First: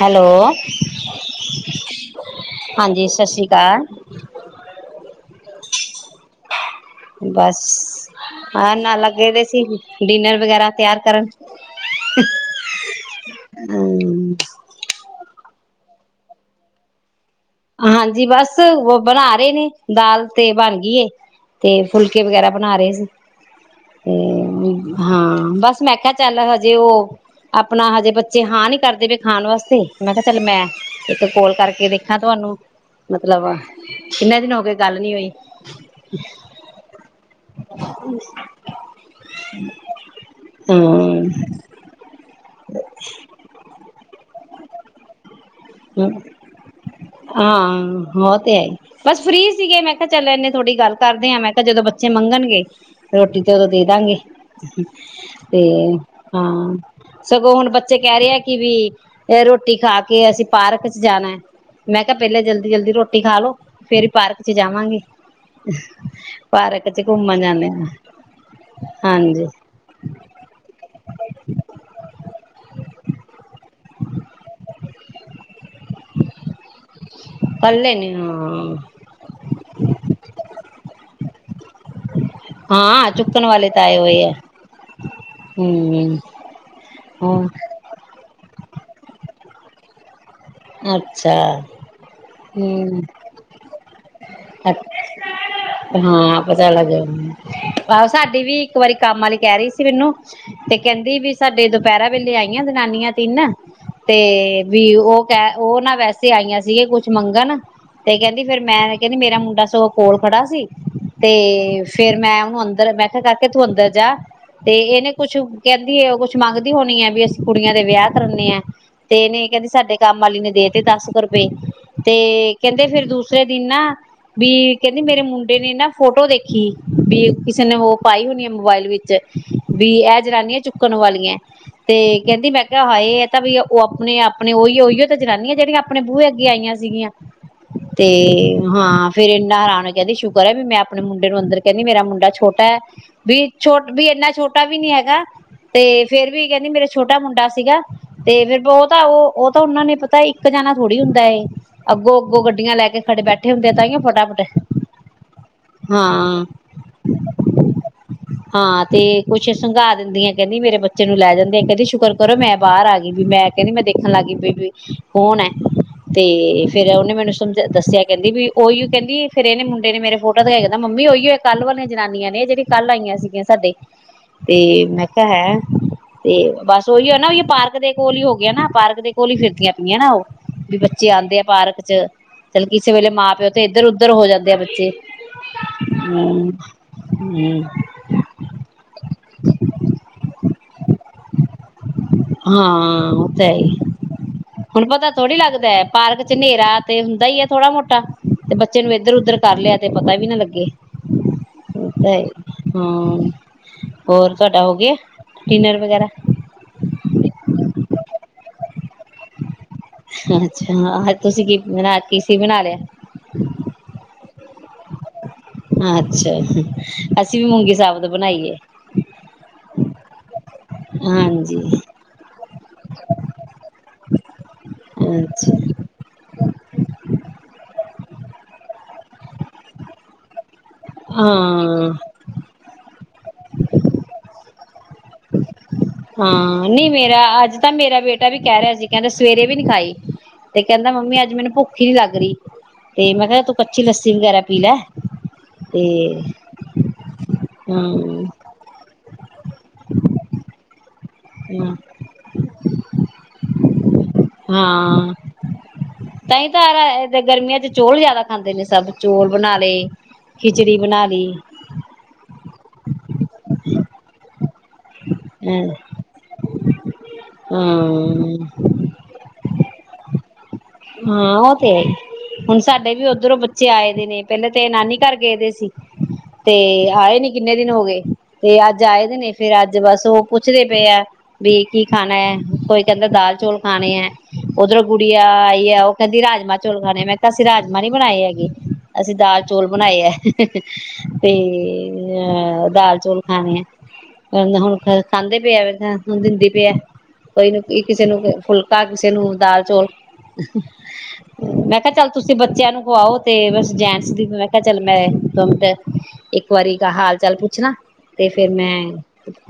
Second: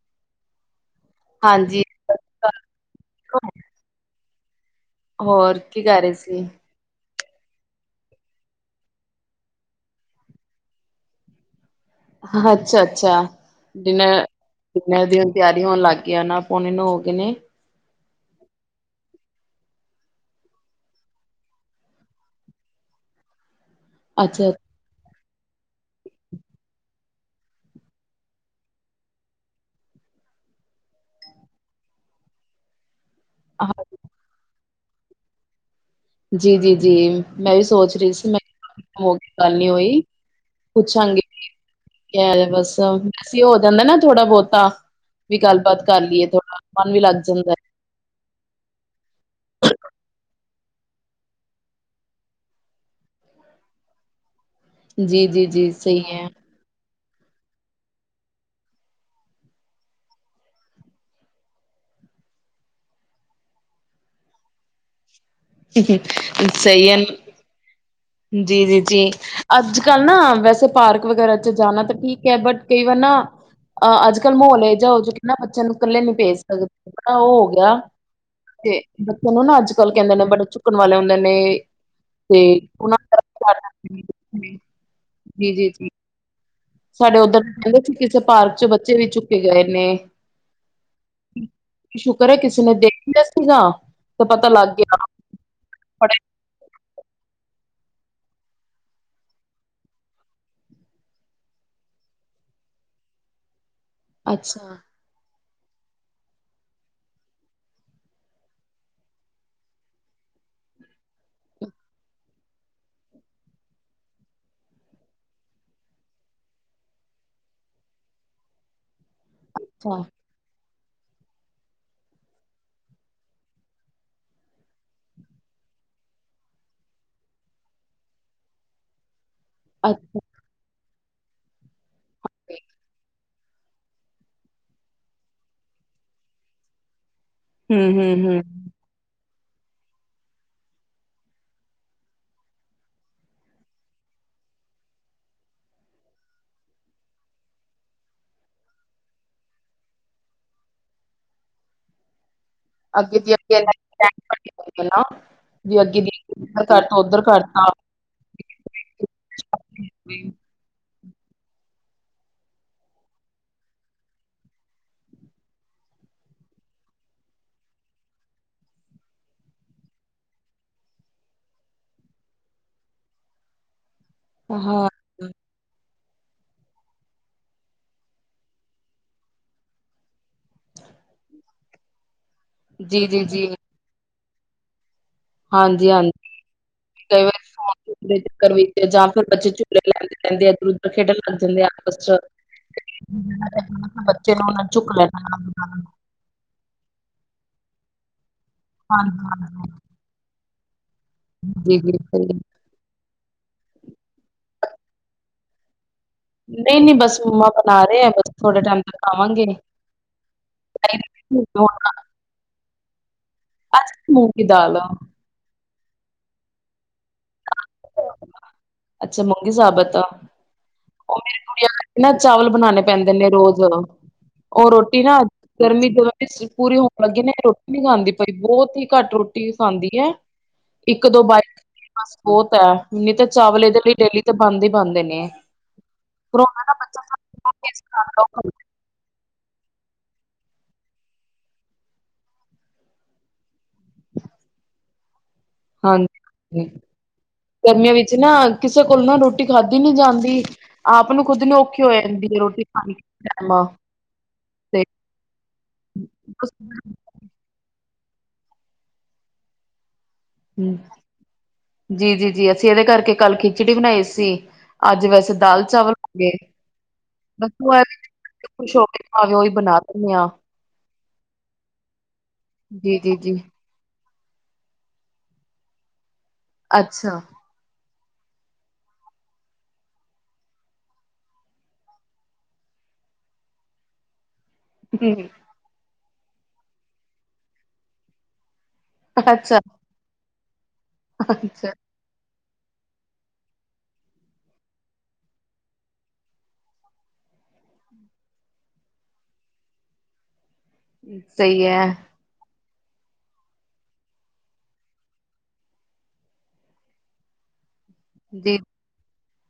Hello ਹਾਂਜੀ, ਹਾਂਜੀ ਸਤਿ ਸ਼੍ਰੀ ਅਕਾਲ ਹੋਰ ਕੀ ਕਰ ਰਹੇ ਸੀ ਬਸ ਹਾਂ ਨਾਲ ਲੱਗੇ ਦੇ ਸੀ ਡਿਨਰ ਵਗੈਰਾ ਤਿਆਰ ਕਰਨ ਅੱਛਾ ਅੱਛਾ ਡਿਨਰ ਹਮ ਡਨਰ ਦੀ ਤਿਆਰੀ ਹੋਣ ਲੱਗ ਗਿਆਈ ਨਾ ਆ ਪੋਣੇ ਨੌ ਹੋ ਗਏ ਨੇ ਹਾਂਜੀ ਬਸ ਉਹ ਬਣਾ ਰਹੇ ਨੇ ਦਾਲ ਤੇ ਬਣ ਗਈਏ ਤੇ ਫੁਲਕੇ ਵਗੈਰਾ ਬਣਾ ਰਹੇ ਸੀ ਤੇ ਅੱਛਾ, ਵੀ ਹਾਂ ਬਸ ਮੈਂ ਕਿਹਾ ਚੱਲ ਹਜੇ ਉਹ ਆਪਣਾ ਹਜੇ ਬੱਚੇ ਹਾਂ ਨੀ ਕਰਦੇ ਪਏ ਖਾਣ ਵਾਸਤੇ ਮੈਂ ਕਿਹਾ ਚੱਲ ਮੈਂ ਇੱਕ ਕੋਲ ਕਰਕੇ ਦੇਖ ਾਂ ਤੁਹਾਨੂੰ ਮਤਲਬ ਕਿੰਨੇ ਦਿਨ ਹੋ ਗਏ ਗੱਲ ਨਹੀਂ ਹੋਈ ਜੀ ਜੀ ਜੀ ਮੈਂ ਵੀ ਸੋਚ ਰਹੀ ਸੀ ਮੈਂ ਹੋ ਗੱਲ ਨੀ ਹੋਈ ਪੁੱਛਾਂਗੀ ਹਮ ਬਸ ਵੈਸੇ ਹੋ ਜਾਂਦਾ ਨਾ ਥੋੜਾ ਬਹੁਤ ਤਾਂਹ ਵੀ ਗੱਲਬਾਤ ਕਰ ਲਈਏ ਥੋੜਾ ਮਨ ਵੀ ਲੱਗ ਜਾਂਦਾ ਹੈ ਹੋ ਤੇ ਹੈਏ ਬਸ ਫਰੀ ਸੀਗੇ ਮੈਂ ਕਿਹਾ ਚੱਲ ਇਨੇ ਥੋੜ੍ਹੀ ਗੱਲ ਕਰਦੇ ਆਾਂ ਮੈਂ ਕਿਹਾ ਜਦੋਂ ਬੱਚੇ ਮੰਗਣਗੇ ਰੋਟੀ ਤੇ ਉਦੋਂ ਦੇ ਦਾਂਗੇ ਤੇ ਜੀ-ਜੀ-ਜੀ, ਸਹੀ ਹੈ। ਹਾਂ ਸਗੋਂ ਹੁਣ ਬੱਚੇ ਕਹਿ ਰਹੇ ਆ ਕਿ ਵੀ ਇਹ ਰੋਟੀ ਖਾ ਕੇ ਅਸੀਂ ਪਾਰਕ ਚ ਜਾਣਾ ਹੈ ਮੈਂ ਕਿਹਾ ਪਹਿਲੇਾਂ ਜਲਦੀ ਜਲਦੀ ਰੋਟੀ ਖਾ ਲੋ ਫੇਿਰ ਹੀ ਪਾਰਕ ਚ ਜਾਵਾਂਗੇ ਪਾਰਕ ਸਹੀ ਹੈ ਚ ਘੁੰਮਣ ਜਾਂਦੇ ਆ ਜੀ ਜੀ ਜੀ ਹਾਂਜੀ ਅੱਜ ਕੱਲ ਨਾ ਵੈਸੇ ਪਾਰਕ ਵਗੈਰਾ ਚ ਜਾਣਾ ਤਾਂ ਠੀਕ ਹੈ ਬਟ ਕਈ ਵਾਰ ਨਾ ਅਹ ਅੱਜ ਕੱਲ੍ਹ ਮਾਹੌਲੇ ਜਾ ਹੋ ਜ ਨਾ ਬੱਚਿਆਂ ਨੂੰ ਇਕੱਲੇ ਨੀ ਭੇਜ ਸਕਦੇ ਹਨ ਉਹ ਹੋ ਗਿਆ ਕੱਲੇ ਨੇ ਹਾਂ ਤੇ ਬੱਚੇ ਨੂੰ ਨਾ ਅੱਜ ਕੱਲ ਕਹਿੰਦੇ ਨੇ ੁੱਕਣ ਵਾਲੇ ਹੁੰਦੇ ਨੇ ਤੇ ਉਹਨਾਂ ਹਾਂ ਚੁੱਕਣ ਵਾਲੇ ਤਾਂ ਆਏ ਹੋਏ ਆ ਜੀ ਜੀ ਜ ਹਮ ਸਾਡੇ ਉੱਧਰ ਹ ਕਹਿੰਦੇ ਸੀ ਕਿਸੇ ਪਾਰਕ ਚ ਬੱਚੇ ਵੀ ਚੁੱਕੇ ਗਏ ਨੇ ਅੱਛਾ ਸ਼ੁਕਰ ਹੈ ਕਿਸੇ ਨੇ ਹਮ ਦੇਖ ਲਿਆ ਸੀਗਾ ਤੇ ਪਤਾ ਲੱਗ ਗਿਆ ਫੜਿਆ ਹਾਂ ਪਤਾ ਲੱਗੇ ਆਹੋ ਸਾਡੀ ਵੀ ਇੱਕ ਵਾਰੀ ਕੰਮ ਵਾਲੀ ਕਹਿ ਰਹੀ ਸੀ ਮੈਨੂੰ ਤੇ ਕਹਿੰਦੀ ਵੀ ਸਾਡੇ ਦੁਪਹਿਰਾ ਵੇਲੇ ਆਈਆਂ ਜਨਾਨੀਆਂ ਤਿੰਨ ਤੇ ਅੱਛਾ ਵੀ ਉਹ ਕ ਉਹ ਨਾ ਵੈਸੇ ਆਈਆਂ ਸੀਗੇ ਕੁਛ ਮੰਗਣ ਤੇ ਕਹਿੰਦੀ ਫੇਿਰ ਮੈਂ ਕਹਿੰਦੀ ਮੇਰਾ ਮੁੰਡਾ ਸਗੋਂ ਕੋਲ ਖੜਾ ਸੀ ਤੇ ਫੇਰ ਮੈਂ ਉਹਨੂੰ ਅੰਦਰ ਮੈਂ ਕਿਹਾਿਆ ਕਰਕੇ ਤੂੰ ਅੰਦਰ ਜਾ ਤੇ ਇਹਨੇ ਕੁਛ ਕਹਿੰਦੀ ਉਹ ਕੁਛ ਮੰਗਦੀ ਹੋਣੀ ਹੈ ਵੀ ਅਸੀਂ ਕੁੜੀਆਂ ਦੇ ਵਿਆਹ ਕਰੇ ਆ ਤੇ ਨੇ ਕਹਿੰਦੀ ਸਾਡੇ ਅੱਛਾ ਕੰਮ ਆਲੀ ਨੇ ਦੇ ਤੇ ਦੱਸ ਕੁ ਰੁਪਏ ਤੇ ਕਹਿੰਦੇ ਫੇਿਰ ਦੂਸਰੇ ਦਿਨ ਨਾ ਵੀ ਕਹਿੰਦੀ ਮੇਰੇ ਮੁੰਡੇ ਨੇ ਨਾ ਫੋਟੋ ਦੇਖੀ ਵੀ ਕਿਸੇ ਨੇ ਉਹ ਪਾਈ ਹੋਣੀ ਹੈ ਮੋਬਾਇਲ ਵਿੱਚ ਵੀ ਅੱਛਾ ਇਹ ਜਨਾਨੀਆਂ ਚੁੱਕ ਚੱਕਣ ਵਾਲੀਆਂ ਤੇ ਕਹਿੰਦੀ ਮੈਂ ਕਿਹਾ ਹਾਏ ਤਾਂ ਵੀ ਉਹ ਆਪਣੇ ਆਪਣੇ ਉਹੀ ਉਹੀ ਜਨਾਨੀਆਂ ਜਿਹੜੀਆਂ ਆਪਣੇ ਬੂਹੇ ਅੱਗੇ ਆਈਆਂ ਸੀ ਹੂੰ ਤੇ ਹੂੰ ਹੂੰ ਹਾਂ ਫੇਰ ਇੰਨਾ ਆਰਾਮ ਕਹਿੰਦੀ ਸ਼ੁਕਰ ਹੈ ਵੀ ਮੈਂ ਆਪਣੇ ਮੁੰਡੇ ਨੂੰ ਅੰਦਰ ਕਹਿੰਦੀ ਮੇਰਾ ਮੁੰਡਾ ਛੋਟਾ ਹੈ ਵੀ ਛੋ ਵੀ ਇਨਾ ਛੋਟਾ ਵੀ ਨੀ ਹੈਗਾ ਤੇ ਫੇਰ ਵੀ ਕਹਿੰਦੀ ਮੇਰਾ ਛੋਟਾ ਮੁੰਡਾ ਸੀਗਾ ਤੇ ਫੇਿਰ ਉਹ ਤਾਂ ਉਹ ਤਾਂ ਉਹਨਾਂ ਨੇ ਪਤਾ ਇੱਕ ਜਾਣਾ ਥੋੜ੍ਹੀ ਹੁੰਦਾ ਏ ਅੱਗੋਂ ੱ ਗੱਡੀਆਂ ਲੈ ਕੇ ਅੱਗੇ ਖੜੇ ਦੀ ਬੈਠੇ ਅੱਗੇ ਹੁੰਦੇ ਲੈ ਆ ਕੇ ਤਹੀਓ ਜਾਣੀ ਫਟਾਫਟ ਪੈਂਦੀ ਹੈ ਨਾ। ਜੇ ਅੱਗੇ ਦੀ ਹਾਂ ਇੱਧਰ ਘੱਟ ਉੱਧਰ ਘੱਟ ਤਾਂ ਹਾਂ ਤੇ ਕੁਛ ਸੰਘਾ ਦਿੰਦੀਆਂ ਕਹਿੰਦੀ ਮੇਰੇ ਬੱਚੇ ਬੱਚੇ ਨੂੰ ਲੈ ਜਾਂਦੇ ਆ ਕਹਿੰਦੀ ਸ਼ੁਕਰ ਕਰੋ ਮੈਂ ਬਰ ਆ ਗਈ ਵੀ ਮੈਂ ਕਹਿੰਦੀ ਮੈਂ ਦੇਣ ਲੱਗ ਗਈ ਕੌਣ ਹੈ ਤੇ ਫੇਰ ਉਹਨੇ ਮੈਨੂੰ ਸਮਝ ਦੱਸਿਆ ਕਹਿੰਦੀ ਵੀ ਉਹੀ ਕਹਿੰਦੀ ਫੇਰ ਇਹਨੇ ਮੁੰਡੇ ਨੇ ਮੇਰੇ ਫੋਟੋ ਦਿਖਾਇਆ ਕਹਿੰਦਾ ਮੰਮੀ ਉਹੀਏ ਕੱਲ ਵਾਲੀਆਂ ਜਨਾਨੀਆਂ ਨੇ ਜਿਹੜੀ ਕੱਲ ਆਈਆਂ ਸੀਗੀਆਂ ਸਾਡੇ। ਤੇ ਹਾਂ ਮੈਂ ਕਿਹਾ ਹੈ, ਤੇ ਬਸ ਉਹੀ ਹੈ ਨਾ ਉਹੀ ਪਾਰਕ ਦੇ ਕੋਲ ਹੀ ਹੋ ਗਿਆ ਨਾ ਪਾਰਕ ਦੇ, ਘੋਲੀ ਫਿਰਦੀਆਂ ਪਈਆਂ ਨਾ ਉਹ ਵੀ ਬੱਚੇ ਆਦੇ ਆ ਪਾਰਕ ਚ, ਚੱਲ ਕਿਸੇ ਜੀ ਵੇਲੇ ਮਾਂ ਪਿਓ ਤੇ ਇੱਧਰ ਉਧਰ ਉੱਧਰ ਹੋ ਜਾਂਦੇ ਆ ਬੱਚੇ, ਹਾਂਜੀ-ਹਾਂਜੀ, ਹਮ ਕਈ ਵਾਰੀ ਹਮ ਫੋਨ ਫੁਨ ਦੇ ਵਿੱਚ ਜਾਂ ਫਿਰ ਬੱਚੇ ਝੂਲੇ ਲੈਂਦੇ ਰਹਿੰਦੇ। ਖੇਡਣ ਲੱਗ ਜਾਂਦੇ ਆ ਆਪਸ ਚ ਹਾਂ ਉਹ ਤਾਂ ਹੀ ਬੱਚੇ ਨੂੰ ਉਹਨਾਂ ਹੁਣ ਚੁੱਕ ਪਤਾ ਲੈਣਾ ਥੋੜ੍ਹੀ ਲੱਗਦਾ ਪਾਰਕ ਚ ਹਨੇਰਾ ਤੇ ਹੁੰਦਾ ਹੀ ਹੈ ਥੋੜਾ ਮੋਟਾ [unintelligible] ਤੇ ਬੱਚੇ ਨੂੰ ਇੱਧਰ ਹਾਂਜੀ ਉਧਰ ਕਰ ਹਾਂਜੀ ਲਿਆ ਤੇ ਪਤਾ ਵੀ ਨਾ ਲੱਗੇ ਜੀ ਜੀ ਤਾਂ ਸਹੀ ਹਾਂ ਹੋਰ ਘਟਾ ਹੋ ਗਿਆ। ਡਿਨਰ ਵਗੈਰਾ, ਨਹੀਂ-ਨਹੀਂ, ਬਸ ਮੰਮਾ ਬਣਾ ਰਹੇ ਹੈ ਬਸ ਥੋੜੇ ਟਾਈਮ ਤੱਕ ਖਾਵਾਂਗੇ। ਅੱਛਾ, ਤੁਸੀਂ ਕੀ ਬਣਾ ਕੀ ਸੀ ਬਣਾ ਲਿਆ। ਅ ਮੂਕ ਕੀ ਦਾਲ, ਅੱਛਾ ਅਸੀਂ ਵੀ ਮੂੰਗੀ ਸਾਬਤ ਬਣਾਈਏ। ਅੱਛਾ ਮੂੰਗੀ ਸਾਬਤ ਆ ਉਹ ਮੇਰੀ ਹਾਂਜੀ ਕੁੜੀ ਨਾ ਚਾਵਲ ਬਣਾਣੇ ਪੈਂਦੇ ਨੇ ਰੋਜ਼ ਉਹ ਰੋਟੀ ਨਾ ਅੱਛਾ ਗਰਮੀ ਜੀ ਪੂਰੀ ਹੋਣ ਲੱਗੀ ਨਾ ਰੋਟੀ ਨੀ ਖਾਂਦੀ। ਬਾਈ ਬਹੁਤ ਹੀ ਘੱਟ ਰੋਟੀ ਖਾਂਦੀ ਹੈ। ਇੱਕ ਦੋ ਬਾਰੀ ਹਾਂ ਬਸ ਬਹੁਤ ਹੈ ਤਾਂ ਚਾਵਲ ਇਹਦੇ ਲਈ ਡੇਲੀ ਤੇ ਬਣਦ ਹੀ ਬਣਦੇ ਨੇ, ਕਰੋਨਾ ਹਾਂ ਦਾ ਨਹੀਂ ਬੱਚਾ ਮੇਰਾ ਅੱਜ ਤਾਂ ਮੇਰਾ ਬੇਟਾ ਵੀ ਕਹਿ ਰਿਹਾ ਸੀ ਕਹਿੰਦੇ ਸਵੇਰੇ ਵੀ ਨੀ ਖਾਈ ਤੇ ਕਹਿੰਦਾ ਮੰਮੀ ਅੱਜ ਮੈਨੂੰ ਭੁੱਖੀ ਨੀ ਲੱਗ ਰਹੀ ਤੇ ਮੈਂ ਕਿਹਾ ਤੂੰ ਕੱਚੀ ਲੱਸੀ ਵਗੈਰਾ ਪੀ ਲੈ, ਤੇ ਹਾਂਜੀ ਗਰਮੀਆਂ ਵਿੱਚ ਹਮ ਨਾ ਕਿਸੇ ਕੋਲ ਨਾ ਰੋਟੀ ਖਾਧੀ ਨੀ ਜਾਂਦੀ। ਆਪ ਨੂੰ ਖੁਦ ਨੂੰ ਔਖੀ ਹੋ ਜਾਂਦੀ ਹੈ ਰੋਟੀ ਖਾਣੀ [unintelligible] ਤੇ ਹਾਂ, ਤਾਂ ਤਾਂ ਯਾਰ ਗਰਮੀਆਂ ਚ ਚੋਲ ਜ਼ਿਆਦਾ। ਖਾਂਦੇ ਨੇ ਸਭ ਚੋਲ ਬਣਾ ਲਏ। ਖਿਚੜੀ ਹੂੰ, ਬਣਾ ਲਈ। ਜੀ ਜੀ ਜੀ ਇਹਦੇ ਕਰਕੇ ਕੱਲ ਖਿਚੜੀ ਬਣਾਈ ਸੀ। ਅੱਜ ਵੈਸੇ ਦਾਲ ਹਮ ਚਾਵਲ ਹੋ ਗਏ ਬਸ ਹਾਂ ਖੁਸ਼ ਹੋ ਖਾਵੇ ਔਹੀ, ਬਣਾ ਦਿੰਨੀ ਆ। ਹਾਂ ਉਹ ਤੇ ਹੈ ਹੀ ਹੁਣ ਸਾਡੇ ਜੀ, ਵੀ ਜੀ, ਉੱਧਰੋਂ ਜੀ ਬੱਚੇ ਆਏ ਦੇ ਨੇ, ਪਹਿਲਾਂ ਤੇਰੇ ਨਾਨੀ ਘਰ ਗਏ ਦੇ ਸੀ। ਤੇ ਆਏ ਅੱਛਾ, ਨੀ ਕਿੰਨੇ ਦਿਨ ਹੋ ਗਏ। ਤੇ ਅੱਜ ਆਏ ਦੇ ਨੇ ਫਿਰ ਅੱਜ ਬਸ ਉਹ ਪੁੱਛਦੇ ਪਏ ਆ ਵੀ ਕੀ ਖਾਣਾ ਹੈ ਕੋਈ ਕਹਿੰਦਾ ਦਾਲ ਚੌਲ ਖਾਣੇ ਹੈ ਉਧਰੋਂ ਗੁੜੀਆ ਆਈ ਉਹ ਕਹਿੰਦੀ ਰਾਜਮਾਂ ਚੌਲ ਖਾਣੇ ਮੈਂ ਕਿਹਾ ਤਾਂ ਅਸੀਂ ਰਾਜਮਹ ਨੀ ਬਣਾਏ ਹੈਗੇ ਅਸੀਂ ਦਾਲ ਅੱਛਾ, ਚੌਲ ਬਣਾਏ ਹੈ ਤੇ ਅੱਛਾ। ਅ ਦਾਲ ਚੌਲ ਖਾਣੇ ਆ ਹੁਣ ਖਾਂਦੇ ਪਏ ਆ ਦਿੰਦੀ ਪਿਆ ਆ ਕੋਈ ਨੂੰ ਕਿਸੇ ਨੂੰ ਫੁਲਕਾ ਕਿਸੇ ਨੂੰ ਦਾਲ ਚੌਲ ਸਹੀ ਮੈਂ ਹੈ ਕਿਹਾ ਚੱਲ ਤੁਸੀਂ ਬੱਚਿਆਂ ਨੂੰ ਉਹ ਆਓ ਤੇ ਬਸ ਜੈਂਟਸ ਦੀ ਮੈਂ ਕਿਹਾ ਚੱਲ ਮੈਂ ਦੋਮਿੰਟ ਇੱਕ ਵਾਰੀ ਹਾਲ ਚਾਲ ਪੁੱਛਣਾ ਤੇ ਫਿਰ ਜੀ ਮੈਂ ਅੱਛਾ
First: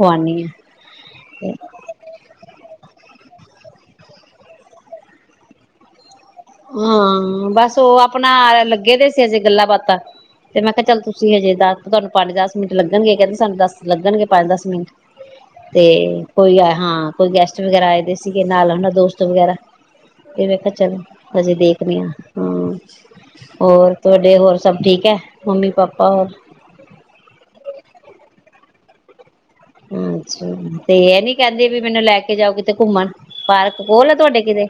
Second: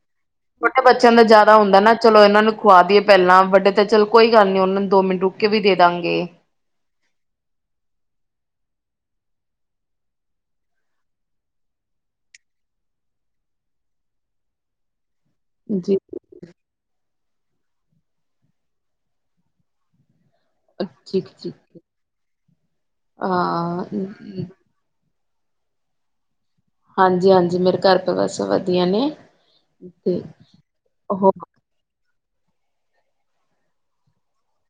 ਛੋਟੇ ਬੱਚਿਆਂ ਦਾ ਜ਼ਿਆਦਾ ਹੁੰਦਾ ਨਾ ਚਲੋ ਇਹਨਾਂ ਨੂੰ ਖੁਵਾਈਏ ਪਹਿਲਾਂ ਵੱਡੇ ਤਾਂ ਚਲ ਕੋਈ ਗੱਲ ਨੀ ਉਹਨਾਂ ਨੂੰ ਦੋ ਮਿੰਟ ਰੁਕ ਕੇ ਵੀ ਦੇ ਦਾਂਗੇ ਹਾਂ ਬਸ ਉਹ ਆਪਣਾ ਲੱਗੇ ਦੇ ਸੀ ਹਜੇ ਗੱਲਾਂ ਬਾਤਾਂ ਤੇ ਮੈਂ ਕਿਹਾ ਚੱਲ ਤੁਸੀਂ ਹਜੇ ਦੱਸ ਤੁਹਾਨੂੰ ਪੰਜ ਦਸ ਮਿੰਟ ਲੱਗਣਗੇ ਕਹਿੰਦੇ ਸਾਨੂੰ ਦੱਸ ਲੱਗਣਗੇ ਪੰਜ ਦਸ ਮਿੰਟ ਤੇ ਜੀ ਕੋਈ ਹਾਂ ਕੋਈ ਗੈਸਟ ਵਗੈਰਾ ਆਏ ਦੇ ਸੀਗੇ ਨਾਲ ਉਹਨਾਂ ਦੋਸਤ ਵਗੈਰਾ ਇਹਵੇਖ ਚੱਲ ਠੀਕ, ਅਸੀਂ ਠੀਕ। ਦੇਖਦੇ ਹਾਂ ਹਾਂ ਹਾਂ ਹੋਰ ਤੁਹਾਡੇ ਹੋਰ ਸਭ ਠੀਕ ਹੈ ਮੰਮੀ ਪਾਪਾ ਰ ਹਾਂਜੀ ਹਾਂਜੀ ਮੇਰੇ ਘਰ ਬਸ ਵਧੀਆ ਤੇ ਅੱਛਾ ਤੇ ਇਹ ਉਹ ਨੀ ਕਹਿੰਦੇ ਵੀ ਮੈਨੂੰ ਲੈ ਕੇ ਜਾਓ ਕਿਤੇ ਘੁੰਮਣ ਪਾਰਕ ਕੋਲ ਆ ਤੁਹਾਡੇ ਕਿਤੇ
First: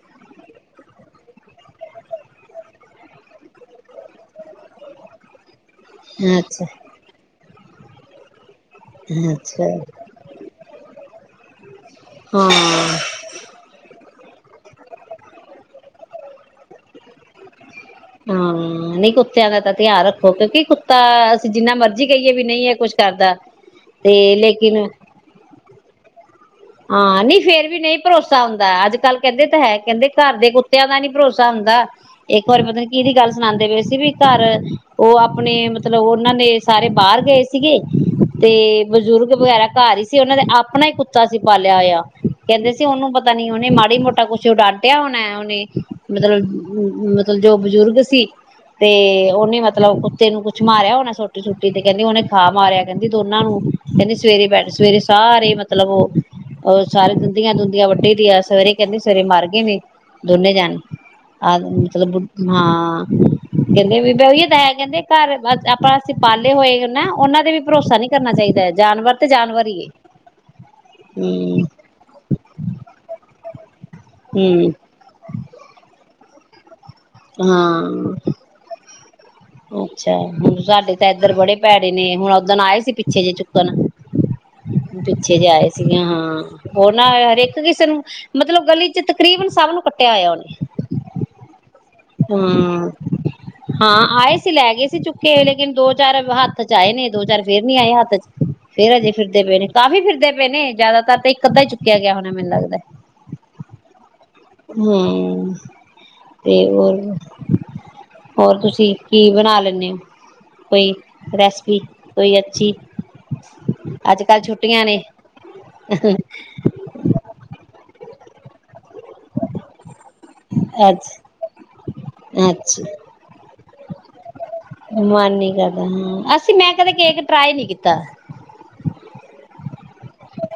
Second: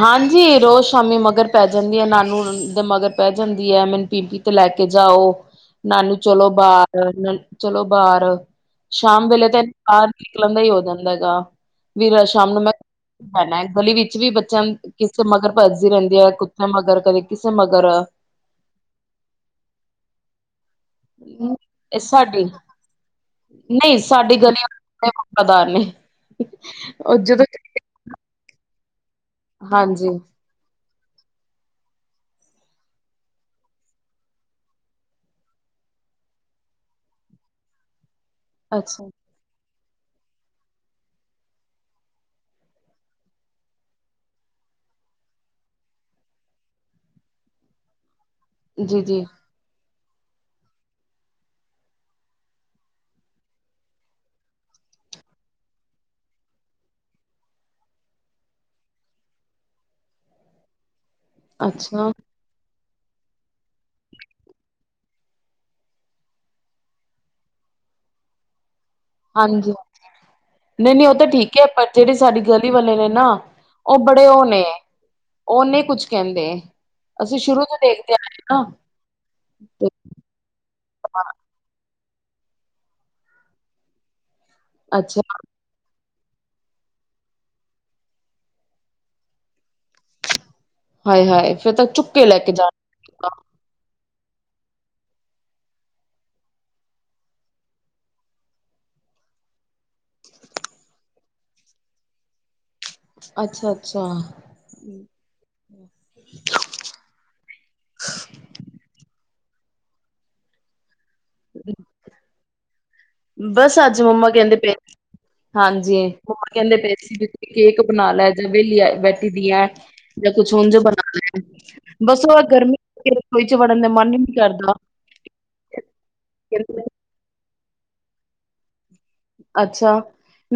ਹਾਂਜੀ ਰੋਜ਼ ਸ਼ਾਮੀ ਮਗਰ ਪੈ ਜਾਂਦੀ ਹੈ ਨਾਨੂ ਦੇ ਮਗਰ ਪੈ ਜਾਂਦੀ ਹੈ ਮੈਨੂੰ ਪੀਪੀ ਤੇ ਲੈ ਕੇ ਜਾਓ ਨਾਨੂੰ ਚਲੋ ਅੱਛਾ, ਬਰ ਚਲੋ ਬਾਹਰ ਸ਼ਾਮ ਵੇਲੇ ਅੱਛਾ। ਤਾਂੂੰ ਬਾਹਰ ਨਿਕਲਣ ਦਾ ਹੀ ਹੋ ਜਾਂਦਾ ਗਾ ਵੀਰ ਹਾਂ। ਸ਼ਾਮ ਨੂੰ ਮੈਂ ਗਲੀ ਵੀ ਚ ਵੀ ਬ ਚੰਦ ਕਿਸੇ ਮਗਰ ਭੱਜਜੀ ਰਹਿੰਦੀ ਹੈ, ਕੁੱਤੇ ਮਗਰ, ਕਦੇ ਕਿਸੇ ਮਗਰ, ਹਾਂ ਨਹੀਂ ਕੁੱਤਿਆਂ ਦਾ ਤਾਂ ਧਿਆਨ ਰੱਖੋ ਕਿਉਂਕਿ ਕੁੱਤਾ ਅਸੀਂ ਜਿੰਨਾ ਮਰਜੀ ਕਹੀਏ ਸਾਡੀ ਵੀ ਨਹੀਂ ਇਹ ਕੁਛ ਕਰਦਾ ਨਹੀਂ ਤੇ ਸਾਡੀ ਗਲੀ ਲੇਕਿਨ ਵਫ਼ਾਦਾਰ ਨੇ ਉਹ ਹਾਂ ਨੀ ਜਦੋਂ ਫੇਰ ਵੀ ਨਹੀਂ ਭਰੋਸਾ ਹੁੰਦਾ ਅੱਜ ਕੱਲ ਕਹਿੰਦੇ ਤਾਂ ਹੈ ਕਹਿੰਦੇ ਹਾਂਜੀ ਘਰ ਦੇ ਕੁੱ ਤਿਆਂ ਦਾ ਨੀ ਭਰੋਸਾ ਹੁੰਦਾ ਇੱਕ ਵਾਰੀ ਪਤਾ ਨੀ ਕਿਦੀ ਗੱਲ ਸੁਨਂਦੇ ਪਏ ਸੀ ਵੀ ਘਰ ਉਹ ਆਪਨੇ ਮਤਲਬ ਉਹਨਾਂ ਨੇ ਸਾਰੇ ਬਾਹਰ ਗਏ ਸੀਗੇ ਤੇ ਅੱਛਾ ਬਜ਼ੂਰਗ ਵਗੈਰਾ ਘਰ ਹੀ ਸੀ ਉਹਨਾਂ ਦੇ ਆਪਣਾ ਹੀ ਕੁੱਤਾ ਸੀ ਪਾਲਿਆ ਹੋਇਆ ਕਹਿੰਦੇ ਸੀ ਉਹਨੂੰ ਪਤਾ ਨੀ ਉਹਨੇ ਮਾੜੀ ਮੋਟਾ ਕੁਛ ਡਾਂਟਿਆ ਹੋਣਾ ਉਹਨੇ ਮਤਲਬ ਮਤਲਬ ਜੋ ਬਜ਼ੁਰਗ ਸੀ ਤੇ ਜੀ ਜੀ ਉਹ ਨੇ ਮਤਲਬ ਕੁਤੇ ਨੂੰ ਕੁੱਛ ਮਾਰਿਆ ਹੋਨੈ ਸੋਟੀ ਸੁਟੀ ਤੇ ਕਹਿੰਦੀ ਉਹਨੇ ਖਾ ਮਾਰਿਆ ਕਹਿੰਦੀ ਦੋਨਾਂ ਨੂੰ ਕਹਿੰਦੀ ਸਵੇਰੇ ਬੈਠ ਸਵੇਰੇ ਸਾਰੇ ਮਤਲਬ ਉਹ ਉਹਰ ਸਾਰੇ ਦੰਦੀਆਂ ਦੁੰਦੀਆਂ ਵੱਢੇ ਦੀ ਆ ਸਵੇਰੇ ਕਹਿੰਦੀ ਸਵੇਰੇ ਮਰ ਗਏ ਨੇ ਦੋਨੇ ਜਾਣੇ ਆ ਅੱਛਾ ਮਤਲਬ ਹਾਂ ਕਹਿੰਦੇ ਵੀ ਬ ਉਹੀਏ ਤਾਂ ਹੈ ਕਹਿੰਦੇ ਘਰ ਆਪਾਂ ਅਸੀਂ ਪਾਲੇ ਹੋਏ ਨੇ ਨਾ ਉਹਨਾਂ ਦੇ ਵੀ ਭਰੋਸਾ ਨੀ ਕਰਨਾ ਚਾਹੀਦਾ। ਜਾਨਵਰ ਤੇ ਜਾਨਵਰ ਹੀ ਹਾਂਜੀ ਏ। ਨਹੀਂ-ਨਹੀਂ ਉਹ ਤਾਂ ਠੀਕ ਏ ਪਰ ਜਿਹੜੇ ਸਾਡੀ ਗਲੀ ਵਾਲੇ ਨੇ ਨਾ ਉਹ ਬੜੇ ਉਹ ਨੇ ਹਮ ਉਹਨੇ ਕੁਛ ਕਹਿੰਦੇ ਅਸੀਂ ਸ਼ੁਰੂ ਤੋਂ ਹਾਂ ਦੇਖਦੇ ਆਏ ਨਾ ਤੇ ਅੱਛਾ ਹੁਣ ਸਾਡੇ ਤਾਂ ਹਾਂ, ਏਧਰ ਬੜੇ ਪੈੜੇ ਹੁਣ ਓਦਣ ਆਏ ਸੀ ਪਿੱਛੇ ਜਿ ਚੁੱਕਣ ਅੱਛਾ ਪਿੱਛੇ ਜਾਏ ਸੀਗੇ ਹਾਂ। ਉਹ ਨਾ ਹਰੇਕ ਕਿਸੇ ਨੂੰ ਮਤਲਬ ਗਲੀ ਚ ਤਕਰੀਬਨ ਸਭ ਨੂੰ ਕੱਟਿਆ ਹੋਇਆ ਉਹਨੇ। ਆਏ ਹਾਏ ਫਿਰ ਤ ਚੁੱਕ ਕੇ ਲੈ ਕੇ ਹਾਂ ਜਾਣਾ ਹਾਂ ਆਏ ਸੀ ਲੈ ਗਏ ਸੀ ਚੁੱਕਕੇ ਲੇਕਿਨ ਦੋ ਚਾਰ ਹੱਥ ਚ ਆਏ ਨੇ ਦੋ ਚਾਰ ਫੇਰ ਨੀ ਆਏ ਹੱਥ ਚ ਫੇਰ ਅਜੇ ਫਿਰਦੇ ਪਏ ਨੇ ਕਾਫ਼ੀ ਫਿਰਦੇ ਪਏ ਨੇ ਜ਼ਿਆਦਾਤਰ ਤੇ ਇੱਕ ਅੱਧਾ ਹੀ ਚੁੱਕਿਆ ਗਿਆ ਹੋਣਾ ਮੈਨੂੰ ਲੱਗਦਾ ਹੇ। ਅੱਛਾ ਅੱਛਾ ਹਮ ਤੇ ਹੋਰ ਹੋਰ ਤੁਸੀਂ ਕੀ ਬਣਾ ਲੈਂਨੇ ਹੋ ਕੋਈ ਰੈਸਪੀ ਕੋਈ ਅਛੀ ਬਸ ਅੱਜ ਮੰਮਾ ਕਹਿੰਦੇ ਪਏ ਨੇ ਹਾਂਜੀ ਮੰਮਾ ਕਹਿੰਦੇ ਪਏ ਸੀ ਕੇਕ ਬਨਾ ਲੈ ਜਾਂ ਵਹਲੀ ਆ ਬ ਦੀ ਹੈ, ਜਾਂ ਕੁਛ ੳਂਜ ਅੱਜ ਬਨਾ ਲੈ, ਬਸ ਉਹ ਗਰਮੀ ਅੱਛਾ ਵੜਨ ਮਨ ਹੀ ਨੀ ਕਰਦਾ ਮਨ ਨੀ ਕਰਦਾ ਅਸੀਂ ਮੈਂ ਕਹਿੰਦੇ ਕਦੇ ਕੇਕ ਟਰਾਈ ਨੀ ਕੀਤਾ ਕੀਤਾ [unintelligible] ਅੱਛਾ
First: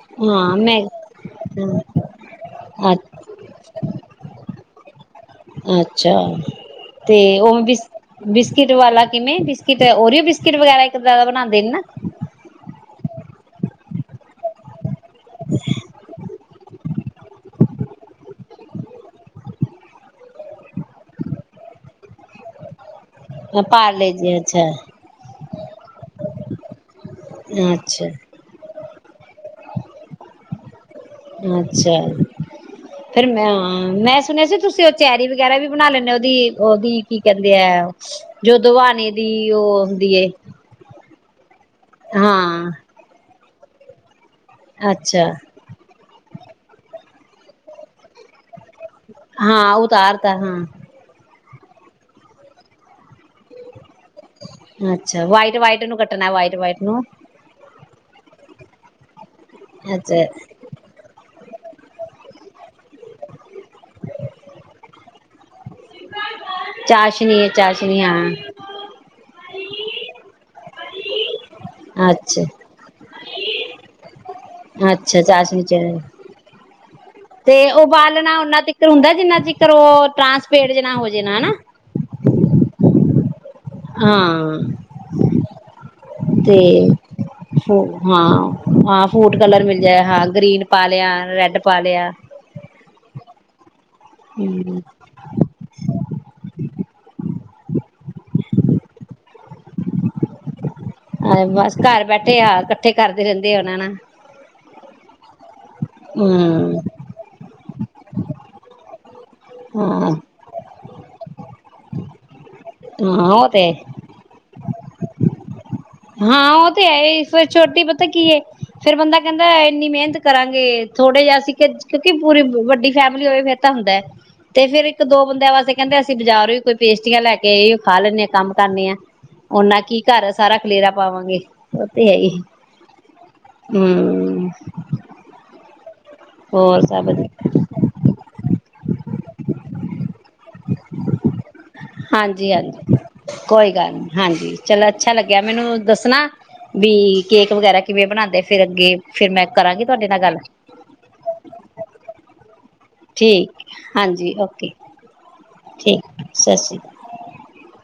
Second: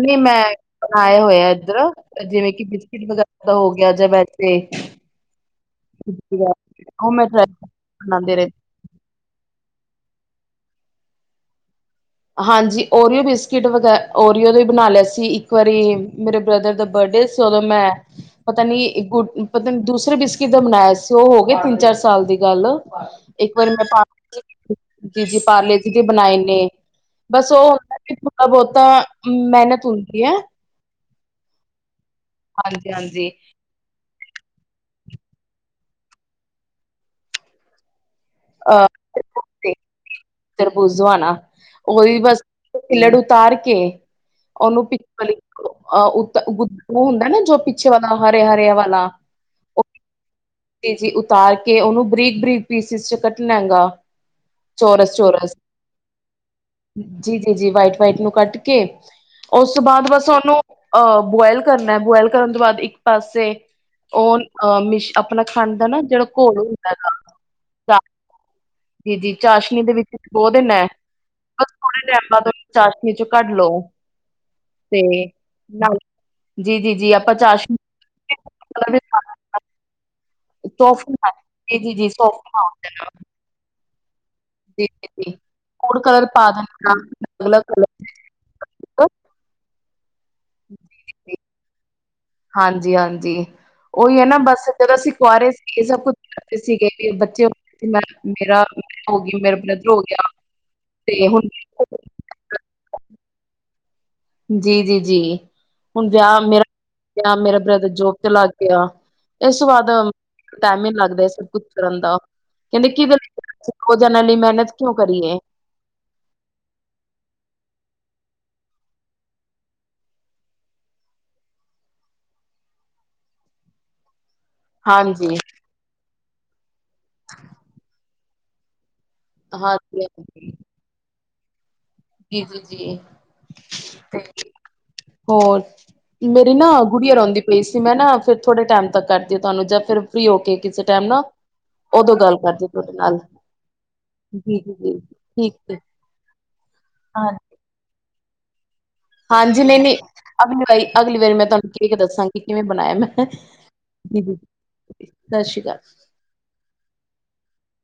ਨੀ ਮੈਂ ਬਣਾਏ ਹੋਇਆ ਇੱਧਰ ਜਿਵੇਂ ਕਿ ਅ ਬਿਸਕਿਟ ਵਗੈਰਾ ਹੋ ਗਿਆ ਜਾਂ ਵੈਸੇ ਅੱਛਾ ਉਹ ਤੇ ਮੈਂ ਟਰਾਈ ਉਹ ਬਿ ਬਣਾਉਂਦੇ ਰਹੇ ਬਿਸਕਿਟ ਵਾਲਾ ਕਿਵੇਂ ਬ ਉਰੀਓ ਬਿਸਕਿਟ ਵਗੈਰਾ ਇੱਕ ਤਰ੍ਹਾਂ ਬਨਾਂਨਦੇ ਨੇ ਨਾ ਹਾਂਜੀ ਓਰੀਓ ਬਿਸਕਿਟ ਵੈ, ਓਰੀਓ ਦਾ ਬਣਾ ਲਿਆ ਸੀ। ਇੱਕ ਵਾਰੀ ਮੇਰੇ ਬ੍ਰਦਰ ਦਾ ਬਰਡੇ ਸੀ। ਉਦੋਂ ਮੈਂ, ਪਤਾ ਨੀ ਗੁ ਪਤਾ ਦੂਸਰੇ ਬਿਸਕਿਟ ਦਾ ਮਨਾਇਆ ਸੀ। ਉਹ ਹੋ ਗਏ ਤਿੰਨ -ਚਾਰ ਸਾਲ ਦੀ ਗੱਲ ਇੱਕ ਵਾਰੀ ਮੈਂ ਪਾਰਲੇ ਜੀ ਅੱਛਾ ਪ- ਜ ਜੀ ਪਾਰਲੇ ਦੀ ਤੇ ਬਣਾਏ ਨੇ। ਨੇ ਬਸ ਉਹ [unintelligible] ਹੁੰਦਾ ਅੱਛਾ ਵੀ ਥੋੜਾ ਬਹੁਤਾ ਮਿਹਨਤ ਹੁੰਦੀ ਹੈ। ਅੱਛਾ। ਹਾਂਜੀ ਫਿਰ ਹਾਂਜੀ ਮੈਂ, ਮੈਂ ਸੁਣਿਆ ਸੀ। ਤੁਸੀਂ ਉਹ ਚੈਰੀ ਵਗੈਰਾ ਵੀ ਬਣਾ ਲੈਂਦੇ ਹੋ। ਉਹਦੀ ਉਹਦੀ, ਕੀ ਕਹਿੰਦੇ ਆ ਜੋ ਦਵਾਾਨੇ ਦੀ ਉਹ ਦੀਏ ਦਾਵਾਨਾ ਉਹਹੀ ਬਸ ਕਿਲੜੂ ਉਤਾਰ ਕੇ ਓਨੋ ਪਿਕ ਅੱਛਾ ਵਾਲੀ ਅਹ ਉੱ ਹੁੰਦਾ ਨਾ ਜੋ ਪਿੱਛੇ ਵਾਲਾ ਹਰੇ -ਹਰਿਆ ਵਾਲਾ ਹਾਂ। ਉਹ ਉਤਾਰ ਤਾਂ ਉਹ ਜੀ ਉਤਾਰ ਕੇ ਉਹਨੂੰ ਬਰੀਕ -ਬਰੀਕ ਪੀਸਿਸ ਚ ਕੱਟਣਾ ਹੈਗਾ। ਚੋਰਸ- ਅੱਛਾ ਚੋਰਸ ਵਾਈਟ ਵਾਈਟ ਨੂੰ ਕੱਟਣਾ ਵਾਈਟ ਵਾਈਟ ਨੂੰ ਜੀ -ਜੀ -ਜੀ ਵਾਈਟ- ਵਾਈਟ ਨੂੰ ਕੱਟ ਕੇ, ਉਸ ਤੋਂ ਬਾਅਦ ਅੱਛਾ ਬਸ ਉਹਨੂੰ, ਅਹ ਬੁਇਲ ਕਰਨਾ। ਬੁਆਇਲ ਕਰਨ ਤੋਂ ਬਾਅਦ ਇੱਕ ਪਾਸੇ ਉਹ, ਅਹ ਮਿਸ਼ ਆਪਣਾ ਖੰਡ ਦਾ ਨਾ ਜਿਹੜਾ ਘੋਲ ਹੁੰਦਾ ਚਾਸ਼ਨੀ ਆ ਗਾ ਚਾਸ਼ਣੀ ਹਾਂ। ਜੀ ਜੀ ਚਾਸ਼ਨੀ ਦੇ ਵਿੱਚ ਇੱਕ ਬਹੁ ਦੇਨ ਹੈ। ਅੱਛਾ ਲਓ ਤੇ -ਅੱਛਾ ਚਾਸ਼ਨੀ ਚ ਨਾਲ ਆਪਾਂ ਤੇ ਚਾਸ਼ਨੀ ਜ ਨਾ ਹੋ ਸੋਫਟ ਜੇ ਨਾ ਹਨਾ। ਜ- ਜੀ- ਜੀ ਸੋਫਟ ਮ [unintelligible] ਹਾਂ। ਫੂਡ ਕਲਰ ਪਾ ਤੇ, ਦੇਣਾ ਅਲੱਗ-ਅਲੱਗ ਹਾਂ -ਹਾਂ ਫੂਟ ਕਲਰ ਮਿਲਦਾ ਕੈ ਹਾਲ ਹਾਂਜੀ- ਹਾਂਜੀ ਉਹੀ ਹੈ। ਨਾ ਬਸ ਹੂੰ ਜਦੋਂ ਅਸੀਂ ਕੁਆਰੇ ਸੀਗੇ। ਸਭ ਕੁਛ ਕਰਦੇ ਸੀਗੇ। ਬੱਚੇ ਤੇ ਮੈਂ ਮੇਰਾ ਹੋ ਗ ਮੇਰੇ ਨ ਦਰੋ ਗਿਆ [unintelligible] ਹਾਂ ਬਸ ਘਰ ਬੈਠੇ ਆ ਇਕੱਠੇ ਕਰਦੇ ਰਹਿੰਦੇ ਆ ਬਣਾਣਾ ਜੀ -ਜੀ -ਜੀ ਹੁਣ ਵਿਆਹ ਮੇਰਾ ਹੂੰ ਵਿਆਹ ਮੇਰਾ ਬ੍ਰਦਰ ਜੋਬ ਤੇ ਲੱਗ ਗਿਆ। ਇਸ ਤੋਂ ਬਾਅਦ ਹਾਂ ਟੈਮ ਨੀ ਲਗ ਦੇ ਸਭ ਕੁੱਛ ਕਰਨ ਦਾ ਕਹਿੰਦੇ ਕਿਹਦੇ ਲਈ ਹਾਂ ਉਹ [unintelligible] ਤੇ ਦੋ ਜਾਣਾ ਦੀ ਮਿਹਨਤ ਕਿਉਂ ਕਰੀਏ? ਹਾਂ ਉਹ ਤੇ ਹੈ ਫਿਰ ਛੋਟੀ ਪਤਾ ਕੀ ਹੈ ਫਿਰ ਬੰਦਾ ਕਹਿੰਦਾ ਇੰਨੀ ਮਿਹਨਤ ਕਰਾਂਗੇ ਥੋੜ੍ਹੇ ਜਿਹਾ ਅਸੀ ਕਿਉਂ ਕਿ ਪੂਰੀ ਵੱਡੀ ਫੈਮਿਲੀ ਹੋਵੇ ਫਿਰ ਤਾਂ ਹੁੰਦਾ ਐ। ਤੇ ਫੇਰ ਇੱਕ ਦੋ ਹਾਂਜੀ ਬੰਦਿਆਂ ਵਾਸਤੇ ਕਹਿੰਦੇ ਅਸੀ ਪਿੰਡ ਜਾ ਰਹੇ ਕੋਈ ਪੇਸਟਰੀਆਂ ਲੈ ਕੇ ਇਹ ਖਾ ਲੈਂਨੇ ਹਾਂ। ਕੰਮ ਕਰਨੇ ਆ ਓਨਾ ਕੀ ਹਾਂਜੀ ਘਰ ਹਾਂਜੀ ਸਾਰਾ ਤੇਰਾ ਪਾਵਾਂਗੇ ਉਹ ਤੇ ਹੈ ਹੀ ਜੀ ਜੀ ਜੀ ਤੇ ਹੂੰ ਹੋਰ ਮੇਰੀ ਨਾ ਗੁੜੀਆ ਰੋਂਂਦੀ ਪਈ ਸੀ ਮੈਂ ਨਾ ਫੇਰ ਥੋੜ੍ਹੇ ਟਾਈਮ ਬਸ ਕਰਦੀ ਤੁਹਾਨੂੰ ਜਾਂ ਫਿਰ ਫਰੀ ਹੋ ਕੇ ਕਿਸੇ ਟਾਈਮ ਨਾਲ ਉਦੋਂ ਗੱਲ ਹਾਂਜੀ ਕਰਦੀ ਤੁਹਾਡੇ ਹਾਂਜੀ ਨਾਲ ਕੋਈ ਗੱਲ ਨੀ ਹਾਂਜੀ ਜੀ ਚਲੋ ਜੀ ਅੱਛਾ ਲੱਗਿਆ ਠੀਕ ਜੀ। ਮੈਨੂੰ ਦੱਸਣਾ ਵੀ ਕੇਕ ਵਗੈਰਾ ਕਿ ਬਣਾਂਦੇ ਫਿਰ ਅੱਗੇ ਫਿਰ ਮੈਂ ਹਾਂਜੀ ਨਈ ਕਰਾਂਗੀ ਨਈ ਤੁਹਾਡੇ ਨਾਲ ਗੱਲ ਮੈਂ ਅਗਲੀ ਵਾਰੀ ਅਗਲੀ ਵਾਰੀ ਮੈਂ ਤੁਹਾਨੂੰ ਕੇਕ ਦੱਸਾਂਗੀ ਕਿਵੇਂ ਬਣਾਇਆ ਠੀਕ ਹਾਂਜੀ ਓਕੇ [unintelligible] ਠੀਕ ਸਤਿ ਸ਼੍ਰੀ ਅਕਾਲ।